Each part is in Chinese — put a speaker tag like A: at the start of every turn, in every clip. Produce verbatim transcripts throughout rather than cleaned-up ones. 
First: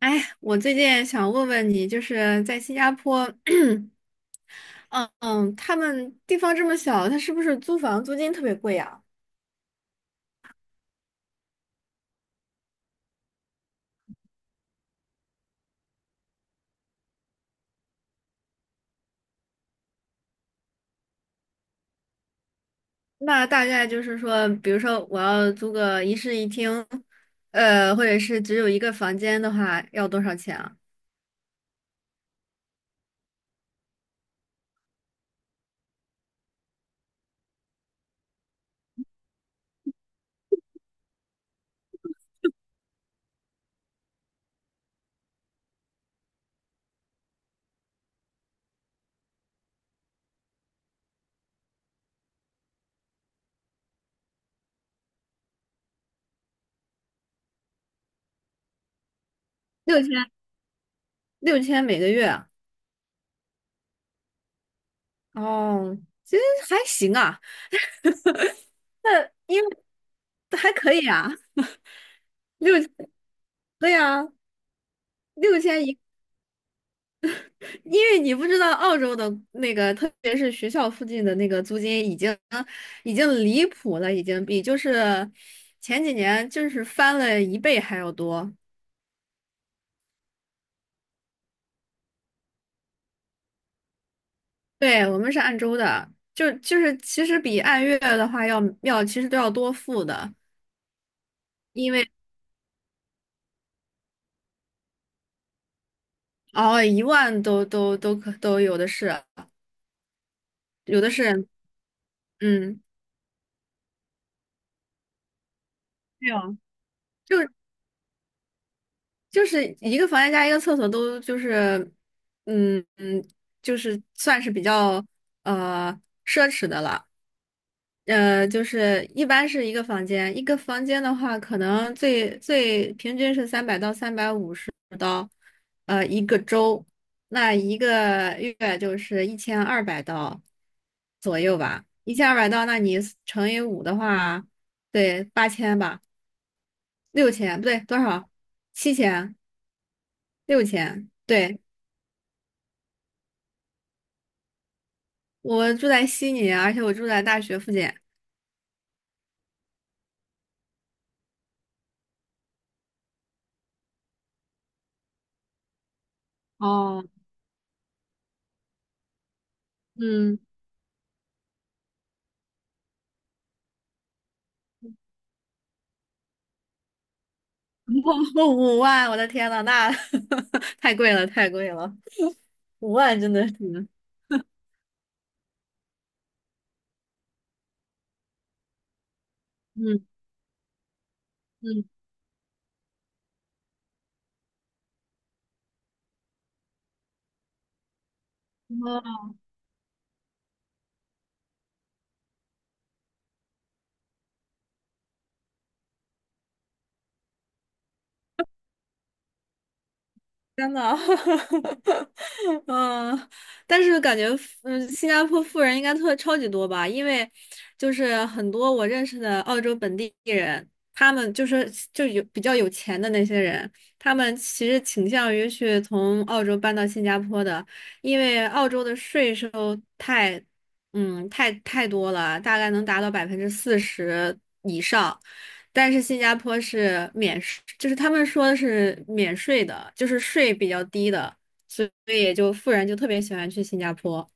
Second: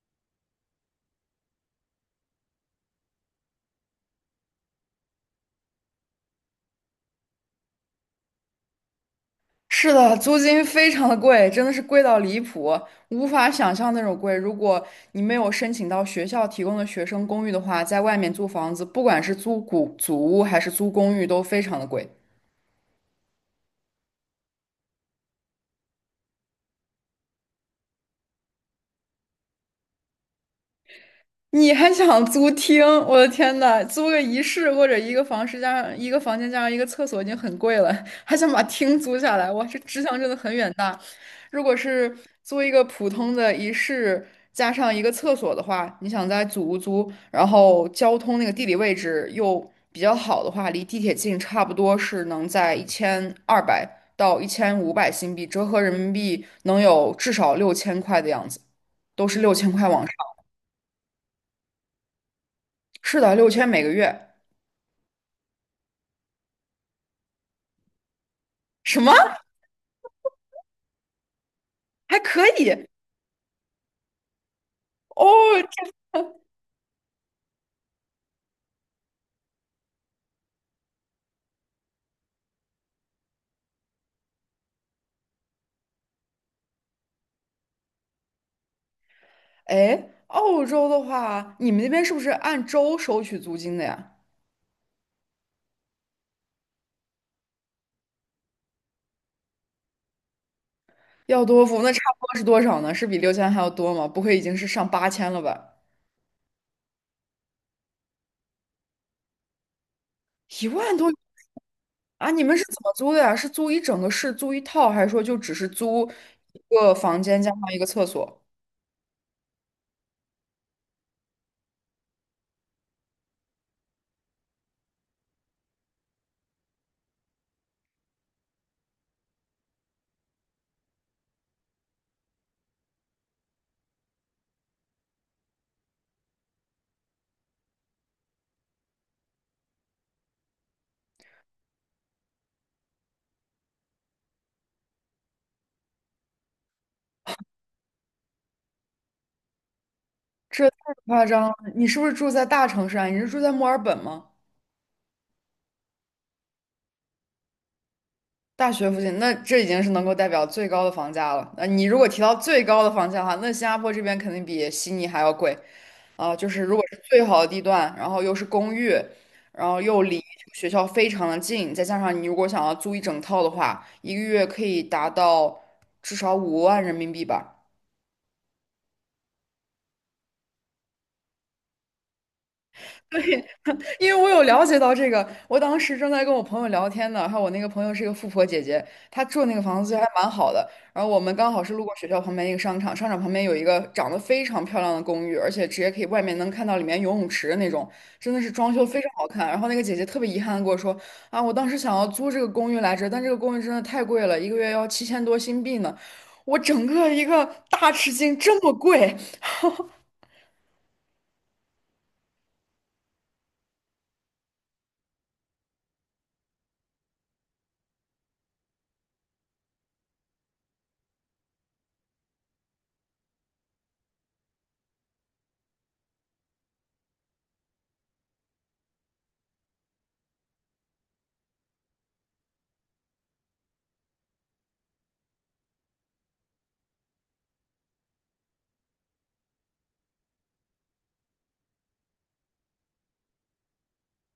A: 哎，我最近想问问你，就是在新加坡，嗯嗯，他们地方这么小，他是不是租房租金特别贵啊？
B: 是的，租金非常的贵，真的是贵到离谱，无法想象那种贵。如果你没有申请到学校提供的学生公寓的话，在外面租房子，不管是租古祖屋还是租公寓，都非常的贵。
A: 那大概就是说，比如说我要租个一室一厅，呃，或者是只有一个房间的话，要多少钱啊？
B: 你还想租厅？我的天呐，租个一室或者一个房室加上一个房间加上一个厕所已经很贵了，还想把厅租下来，哇，这志向真的很远大。如果是租一个普通的一室加上一个厕所的话，你想在祖屋租，然后交通那个地理位置又比较好的话，离地铁近，差不多是能在一千二百到一千五百新币，折合人民币能有至少六千块的样子，都是六千块
A: 六
B: 往
A: 千，
B: 上。
A: 六千每个月啊？
B: 是的，六千每个月，
A: 哦，其实还行啊，
B: 什么
A: 那因为还可以啊，
B: 还可
A: 六，
B: 以
A: 对啊，
B: 哦？
A: 六千
B: 这
A: 一。因为你不知道澳洲的那个，特别是学校附近的那个租金已经已经离谱了，已经比就是前几年就是翻了一倍还要多。
B: 哎，澳洲的话，你们那边是不是按周收取租金的呀？
A: 对，我们是按周的，就就是其实比按月的话要要其实都要多付的，
B: 要多付，那
A: 因
B: 差
A: 为
B: 不多是多少呢？是比六千还要多吗？不会已经是上八千了吧？
A: 哦，一万都都都可都有的是，
B: 一万
A: 有
B: 多
A: 的是。
B: 啊？你们是怎
A: 嗯，
B: 么租的呀？是租一整个市，租一套，还是说就只是租
A: 没有。
B: 一个房
A: 就
B: 间加上一个厕所？
A: 就是一个房间加一个厕所都就是，嗯嗯，就是算是比较呃奢侈的了。呃，就是一般是一个房间，一个房间的话，可能最最平均是三百到三百五十刀，呃，一个周，那一个月就是一千二百刀左右吧。一千二百刀，那你乘以五的话，对，八千吧，六千，不对，多少？七千，六
B: 这太
A: 千。
B: 夸张了！
A: 对，
B: 你是不是住在大城市啊？你是住在墨尔本吗？
A: 我住在悉尼，而且我住在大学附近。
B: 大学附近，那这已经是能够代表最高的房价了。那你如果提到最高的房价的话，那新加坡这边肯定比悉尼还要贵啊、就是如果是
A: 哦，
B: 最好的地段，然后又是公寓，然后又离
A: 嗯，
B: 学校非常的近，再加上你如果想要租一整套的话，一个月可以达到至少五万人民币吧。
A: 五万，我的天呐，那 太贵了，太贵了，五 万
B: 对。
A: 真的是。
B: 因为我有了解到这个，我当时正在跟我朋友聊天呢，还有我那个朋友是一个富婆姐姐，她住那个房子还
A: 嗯
B: 蛮好的。然后我们刚好是
A: 嗯，
B: 路过学校旁边一个商场，商场旁边有一个长得非常漂亮的公寓，而且直接可以外面能看到里面游泳池的那种，真的是装修非常好看。然后那个姐姐特别遗憾的跟我说，啊，我当时想要租这个公寓来着，但这个公寓真的太贵了，一个月要七千多新币呢。我整个一个大吃惊，这么贵！
A: 天呐，嗯，但是感觉，嗯，新加坡富人应该特超级多吧？因为就是很多我认识的澳洲本地人，他们就是就有比较有钱的那些人，他们其实倾向于去从澳洲搬到新加坡的，因为澳洲的税收太，嗯，太太多了，大概能达到百分之四十以上。但是新加坡是免税，就是他们说是免税的，就是税比较低的，所以也就富人就特别喜欢去新加坡。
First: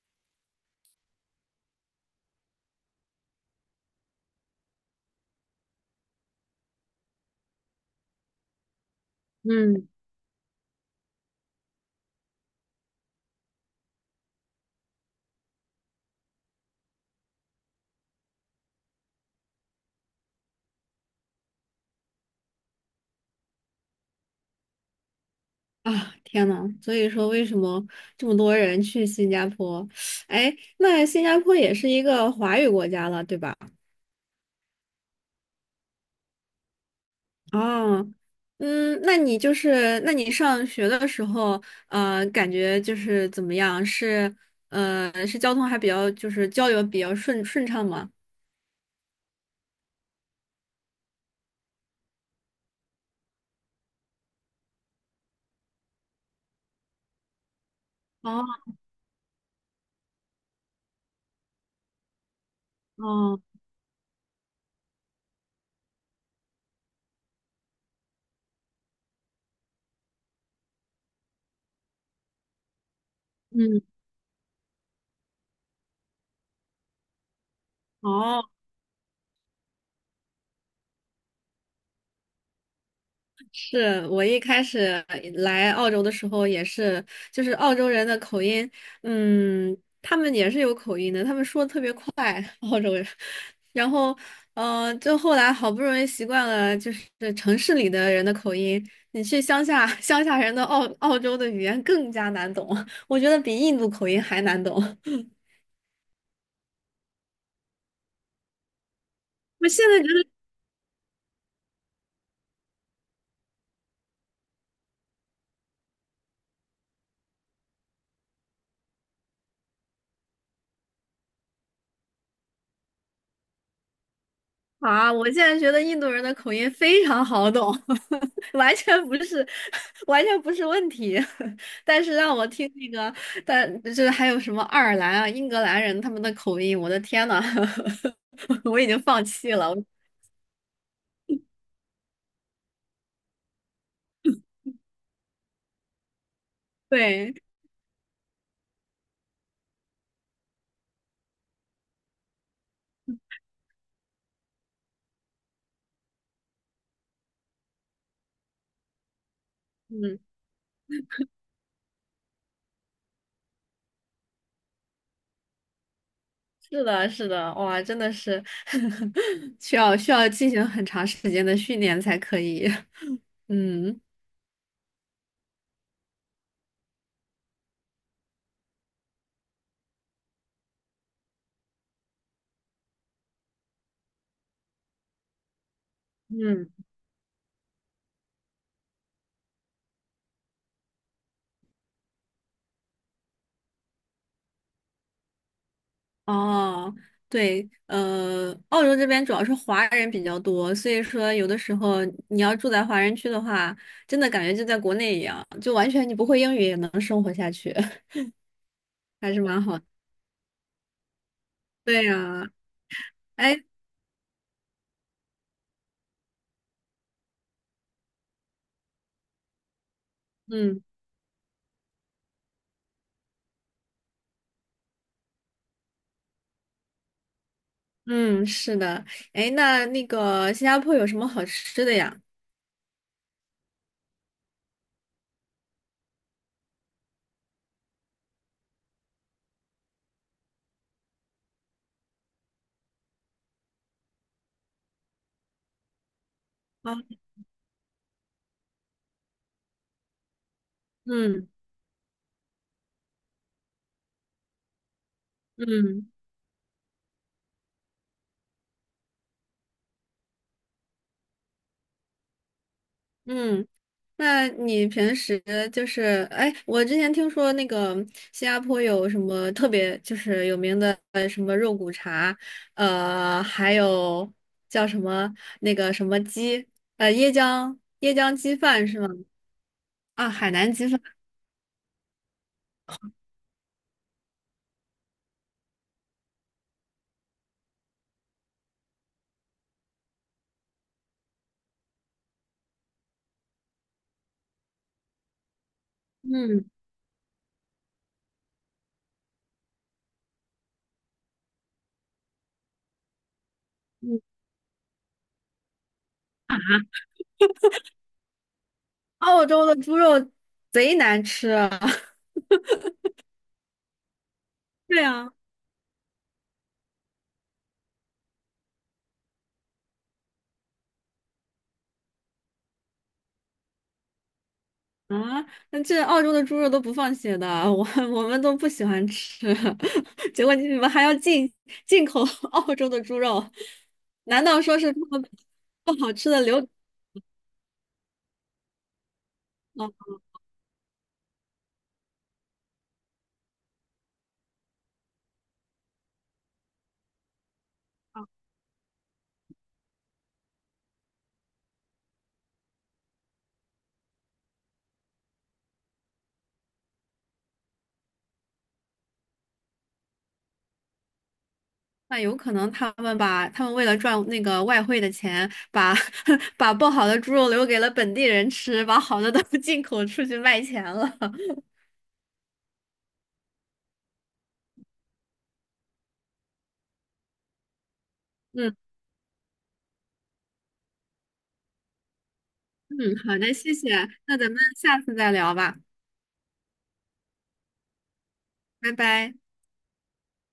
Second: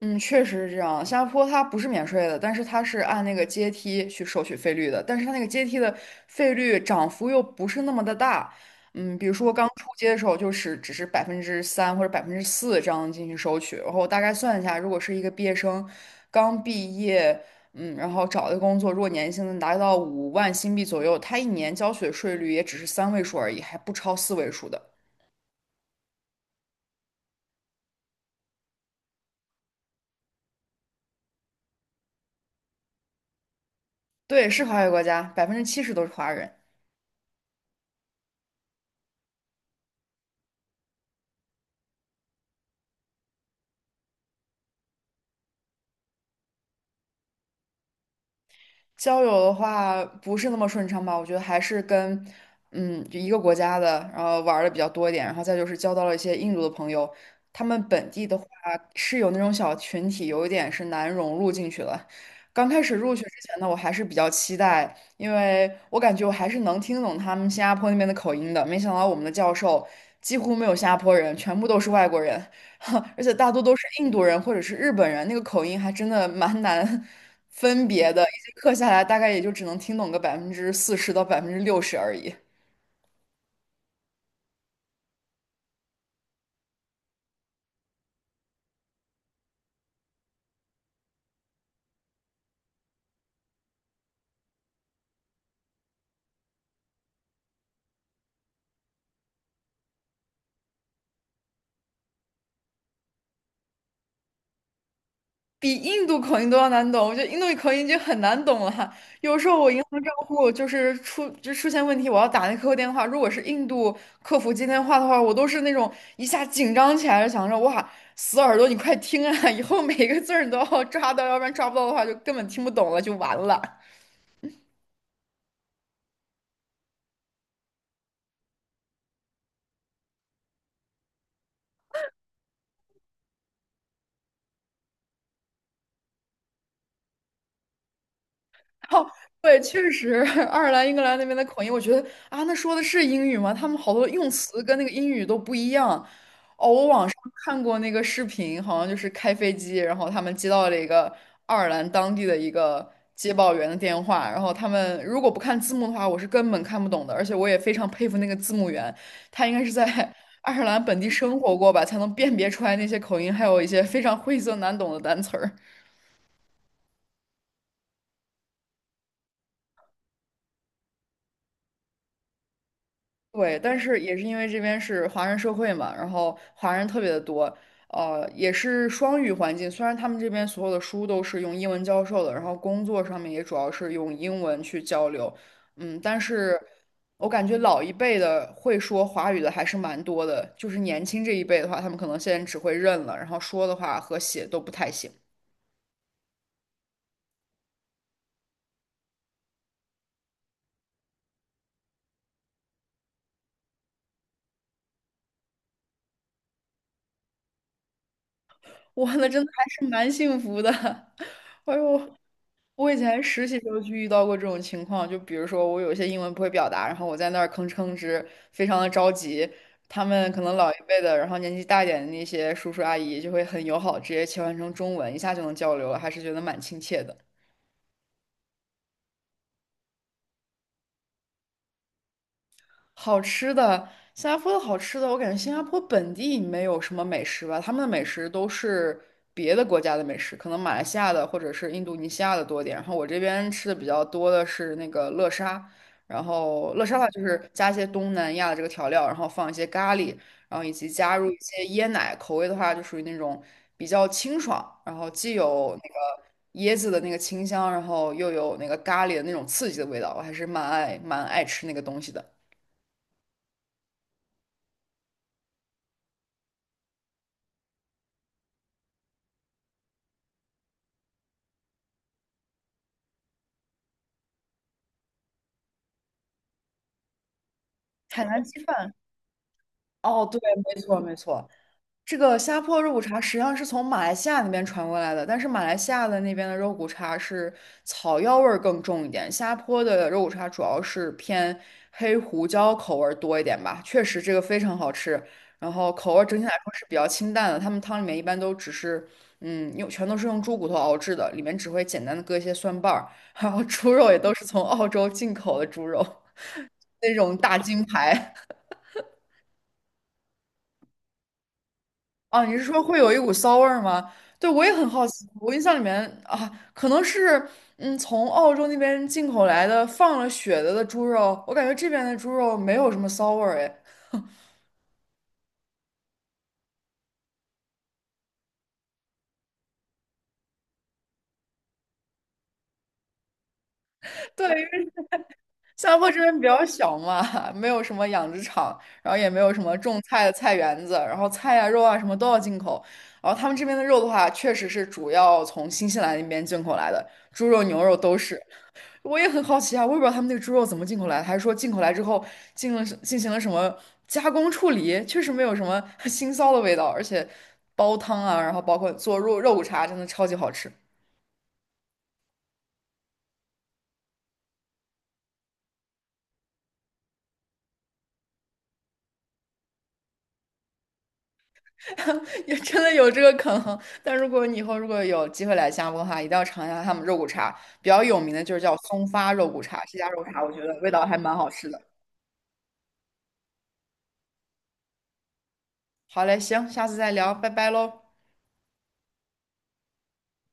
B: 嗯，确实是这样。新加坡它不是免税的，但是它是按那个阶梯去收取费率的，但是它那个阶梯的费率涨幅又不是那么的大。嗯，比如说刚
A: 嗯。
B: 出街的时候，就是只是百分之三或者百分之四这样进行收取，然后我大概算一下，如果是一个毕业生刚毕业，嗯，然后找的工作，如果年薪能达到五万新币左右，他一年交取的税率也只是三位数而已，还不超四位数的。
A: 啊！天呐，所以说为什么这么多人去新加坡？哎，那新加坡也是一个华语国家了，对吧？
B: 对，是华语国家，百分之七十都是华人。
A: 哦，嗯，那你就是，那你上学的时候，呃，感觉就是怎么样？是，呃，是交通还比较，就是交流比较顺顺畅吗？
B: 交友的话不是那么顺畅吧？我觉得还是跟嗯就一个国家的，然后玩的比较多一点，然后再就是交到了一些印度的朋友，他们本地的话
A: 哦
B: 是有那种小群体，有一点是难融入进去了。刚开始入学
A: 哦。
B: 之前呢，我还是比较期待，因为我感觉我还是能听懂他们新加坡那边的口音的。没想到我们的教授几乎没有新加坡人，全部都是外国人，而且大多都是
A: 嗯。
B: 印度人或者是日本人，那个口音还真的蛮难 分别的。一
A: 哦，
B: 节课下来，大概也就只能听懂个百分之四十到百分之六十而已，
A: 是我一开始来澳洲的时候也是，就是澳洲人的口音，嗯，他们也是有口音的，他们说的特别快，澳洲人。然后，嗯，就后来好不容易习惯了，就是城市里的人的口音，你去乡下，乡下人的澳澳洲的语言更加难懂，我觉得比印度口音还难懂。
B: 比印度口音都要难懂。我觉得印度口音已经很难懂了。有时候
A: 我
B: 我银
A: 现在
B: 行
A: 觉
B: 账
A: 得
B: 户就是出就出现问题，我要打那客服电话，如果是印度客服接电话的话，我都是那种一下紧张起来就想着哇，死耳朵，你快听啊！以后每一个字儿你都要抓到，要不然抓不到的话就根本听不懂了，就完了。
A: 啊，我现在觉得印度人的口音非常好懂，完全不是，完全不是问题。但是让我听那个，但就是还有什么爱尔兰啊、英格兰人他们的口音，我的天呐，我已经
B: 哦，
A: 放弃
B: 对，
A: 了。
B: 确实，爱尔兰、英格兰那边的口音，我觉得啊，那说的是英语吗？他们好多用词跟那个英语都不一样。哦，我网上
A: 对，
B: 看过那个视频，好像就是开飞机，然后他们接到了一个爱尔兰当地的一个接报员的电话，然后他们如果不看字幕的话，我是根本看不懂的。而且我也非常佩服那个字幕员，他应该是在
A: 嗯，
B: 爱尔兰本地生活过吧，才能辨别出来那些口音，还有一些非常晦涩难懂的单词儿。
A: 是的，是的，哇，真的是 需要需要进行很长时间的训练才可以。
B: 对，但是
A: 嗯
B: 也是因为这边是华人社会嘛，然后华人特别的多，呃，也是双语环境。虽然他们这边所有的书都是用英文教授的，然后工作上面也主要是用英文去交流，嗯，但是
A: 嗯。
B: 我感觉老一辈的会说华语的还是蛮多的，就是年轻这一辈的话，他们可能现在只会认了，然后说的话和写都不太行。
A: 哦，对，呃，澳洲这边主要是华人比较多，所以说有的时候你要住在华人区的话，真的感觉就在国内一样，就完全你不会英语也能生活下去，
B: 哇，那
A: 还是
B: 真的
A: 蛮
B: 还
A: 好的。
B: 是蛮幸福的，哎
A: 对
B: 呦。
A: 呀，
B: 我以前实习
A: 哎，
B: 时候就遇到过这种情况，就比如说我有一些英文不会表达，然后我在那儿吭哧吭哧，非常的着急。他们可能老一
A: 嗯
B: 辈的，然后年纪大一点的那些叔叔阿姨就会很友好，直接切换成中文，一下就能交流了，还是觉得蛮亲切的。
A: 嗯，是的，哎，那那个新加坡有什么好吃的呀？
B: 好吃的，新加坡的好吃的，我感觉新加坡本地没有什么美食吧，他们的美食都是别的国家的美食，可能马来西亚的或者是印度尼西亚的多一点。然后我这边吃的比较多的是那个乐沙，然后乐沙
A: 啊，
B: 的话就是加一些东南亚的这个调料，然后放一些咖喱，然后以及加入一
A: 嗯
B: 些椰奶，口味的话就属于那种比较清爽，然后既有那
A: 嗯
B: 个椰子的那个清香，然后又有那个咖喱的那种刺激的味道，我还是蛮爱蛮爱吃那个东西的。
A: 嗯。那你平时就是，哎，我之前听说那个新加坡有什么特别就是有名的呃什么肉骨茶，呃，还有叫什么那个什么鸡，呃，椰浆椰
B: 海
A: 浆
B: 南
A: 鸡
B: 鸡
A: 饭
B: 饭，
A: 是吗？
B: 哦，
A: 啊，
B: 对，
A: 海南
B: 没
A: 鸡
B: 错
A: 饭。
B: 没错，这个虾坡肉骨茶实际上是从马来西亚那边传过来的，但是马来西亚的那边的肉骨茶是草药味儿更重一点，虾坡的肉骨茶主要是偏黑胡椒口味儿多一点吧。确实，这个非常好吃，然后口味儿整体来
A: 嗯
B: 说是比较清淡的。他们汤里面一般都只是，嗯，用全都是用猪骨头熬制的，里面只会简单的搁一些蒜瓣儿，然后猪肉也
A: 嗯
B: 都是从澳洲进口的猪肉，
A: 啊，
B: 那种大金牌。
A: 澳洲的猪肉贼难吃啊！
B: 啊，你是说会有一股骚味儿吗？对，我也很
A: 对
B: 好奇。
A: 啊。
B: 我印象里面啊，可能是嗯，从澳洲那边进口来的放了血的的猪肉，我感觉这边的猪肉没有什么骚味儿哎。
A: 啊，那这澳洲的猪肉都不放血的，我我们都不喜欢吃，结果你们还要进进口 澳洲的猪肉，难
B: 对，
A: 道
B: 因
A: 说
B: 为
A: 是他们
B: 新
A: 不
B: 加坡
A: 好
B: 这
A: 吃
B: 边
A: 的
B: 比较
A: 留。
B: 小嘛，没有什么养殖场，然后也没有什么
A: 哦，
B: 种菜的菜园子，然后菜呀、肉啊什么都要进口。然后他们这边的肉的话，确实是主要从新西兰那边进口来的，猪肉、牛肉都是。我也很好奇啊，我也不知道他们那个猪肉怎么进口来的，还是说进口来之后进了进行了什么加工处理，确实没有什么 腥臊的味道，而且煲汤啊，然后包括做肉肉骨茶，真的超级好吃，
A: 那有可能他们把他们为了赚那个外汇的钱，把 把不好的猪肉留给了本地人吃，把好的都 进口出去卖钱了。
B: 也真的有这个可能。但如果你以后如果有机会来新加坡的话，一定要尝一下他们肉骨茶，比较有名的就是
A: 嗯
B: 叫松发肉骨茶，这家肉骨茶我觉得味道还蛮好吃的。
A: 嗯，好的，谢谢，那咱们下次再聊吧，
B: 好嘞，行，下次再聊，拜拜喽。
A: 拜拜。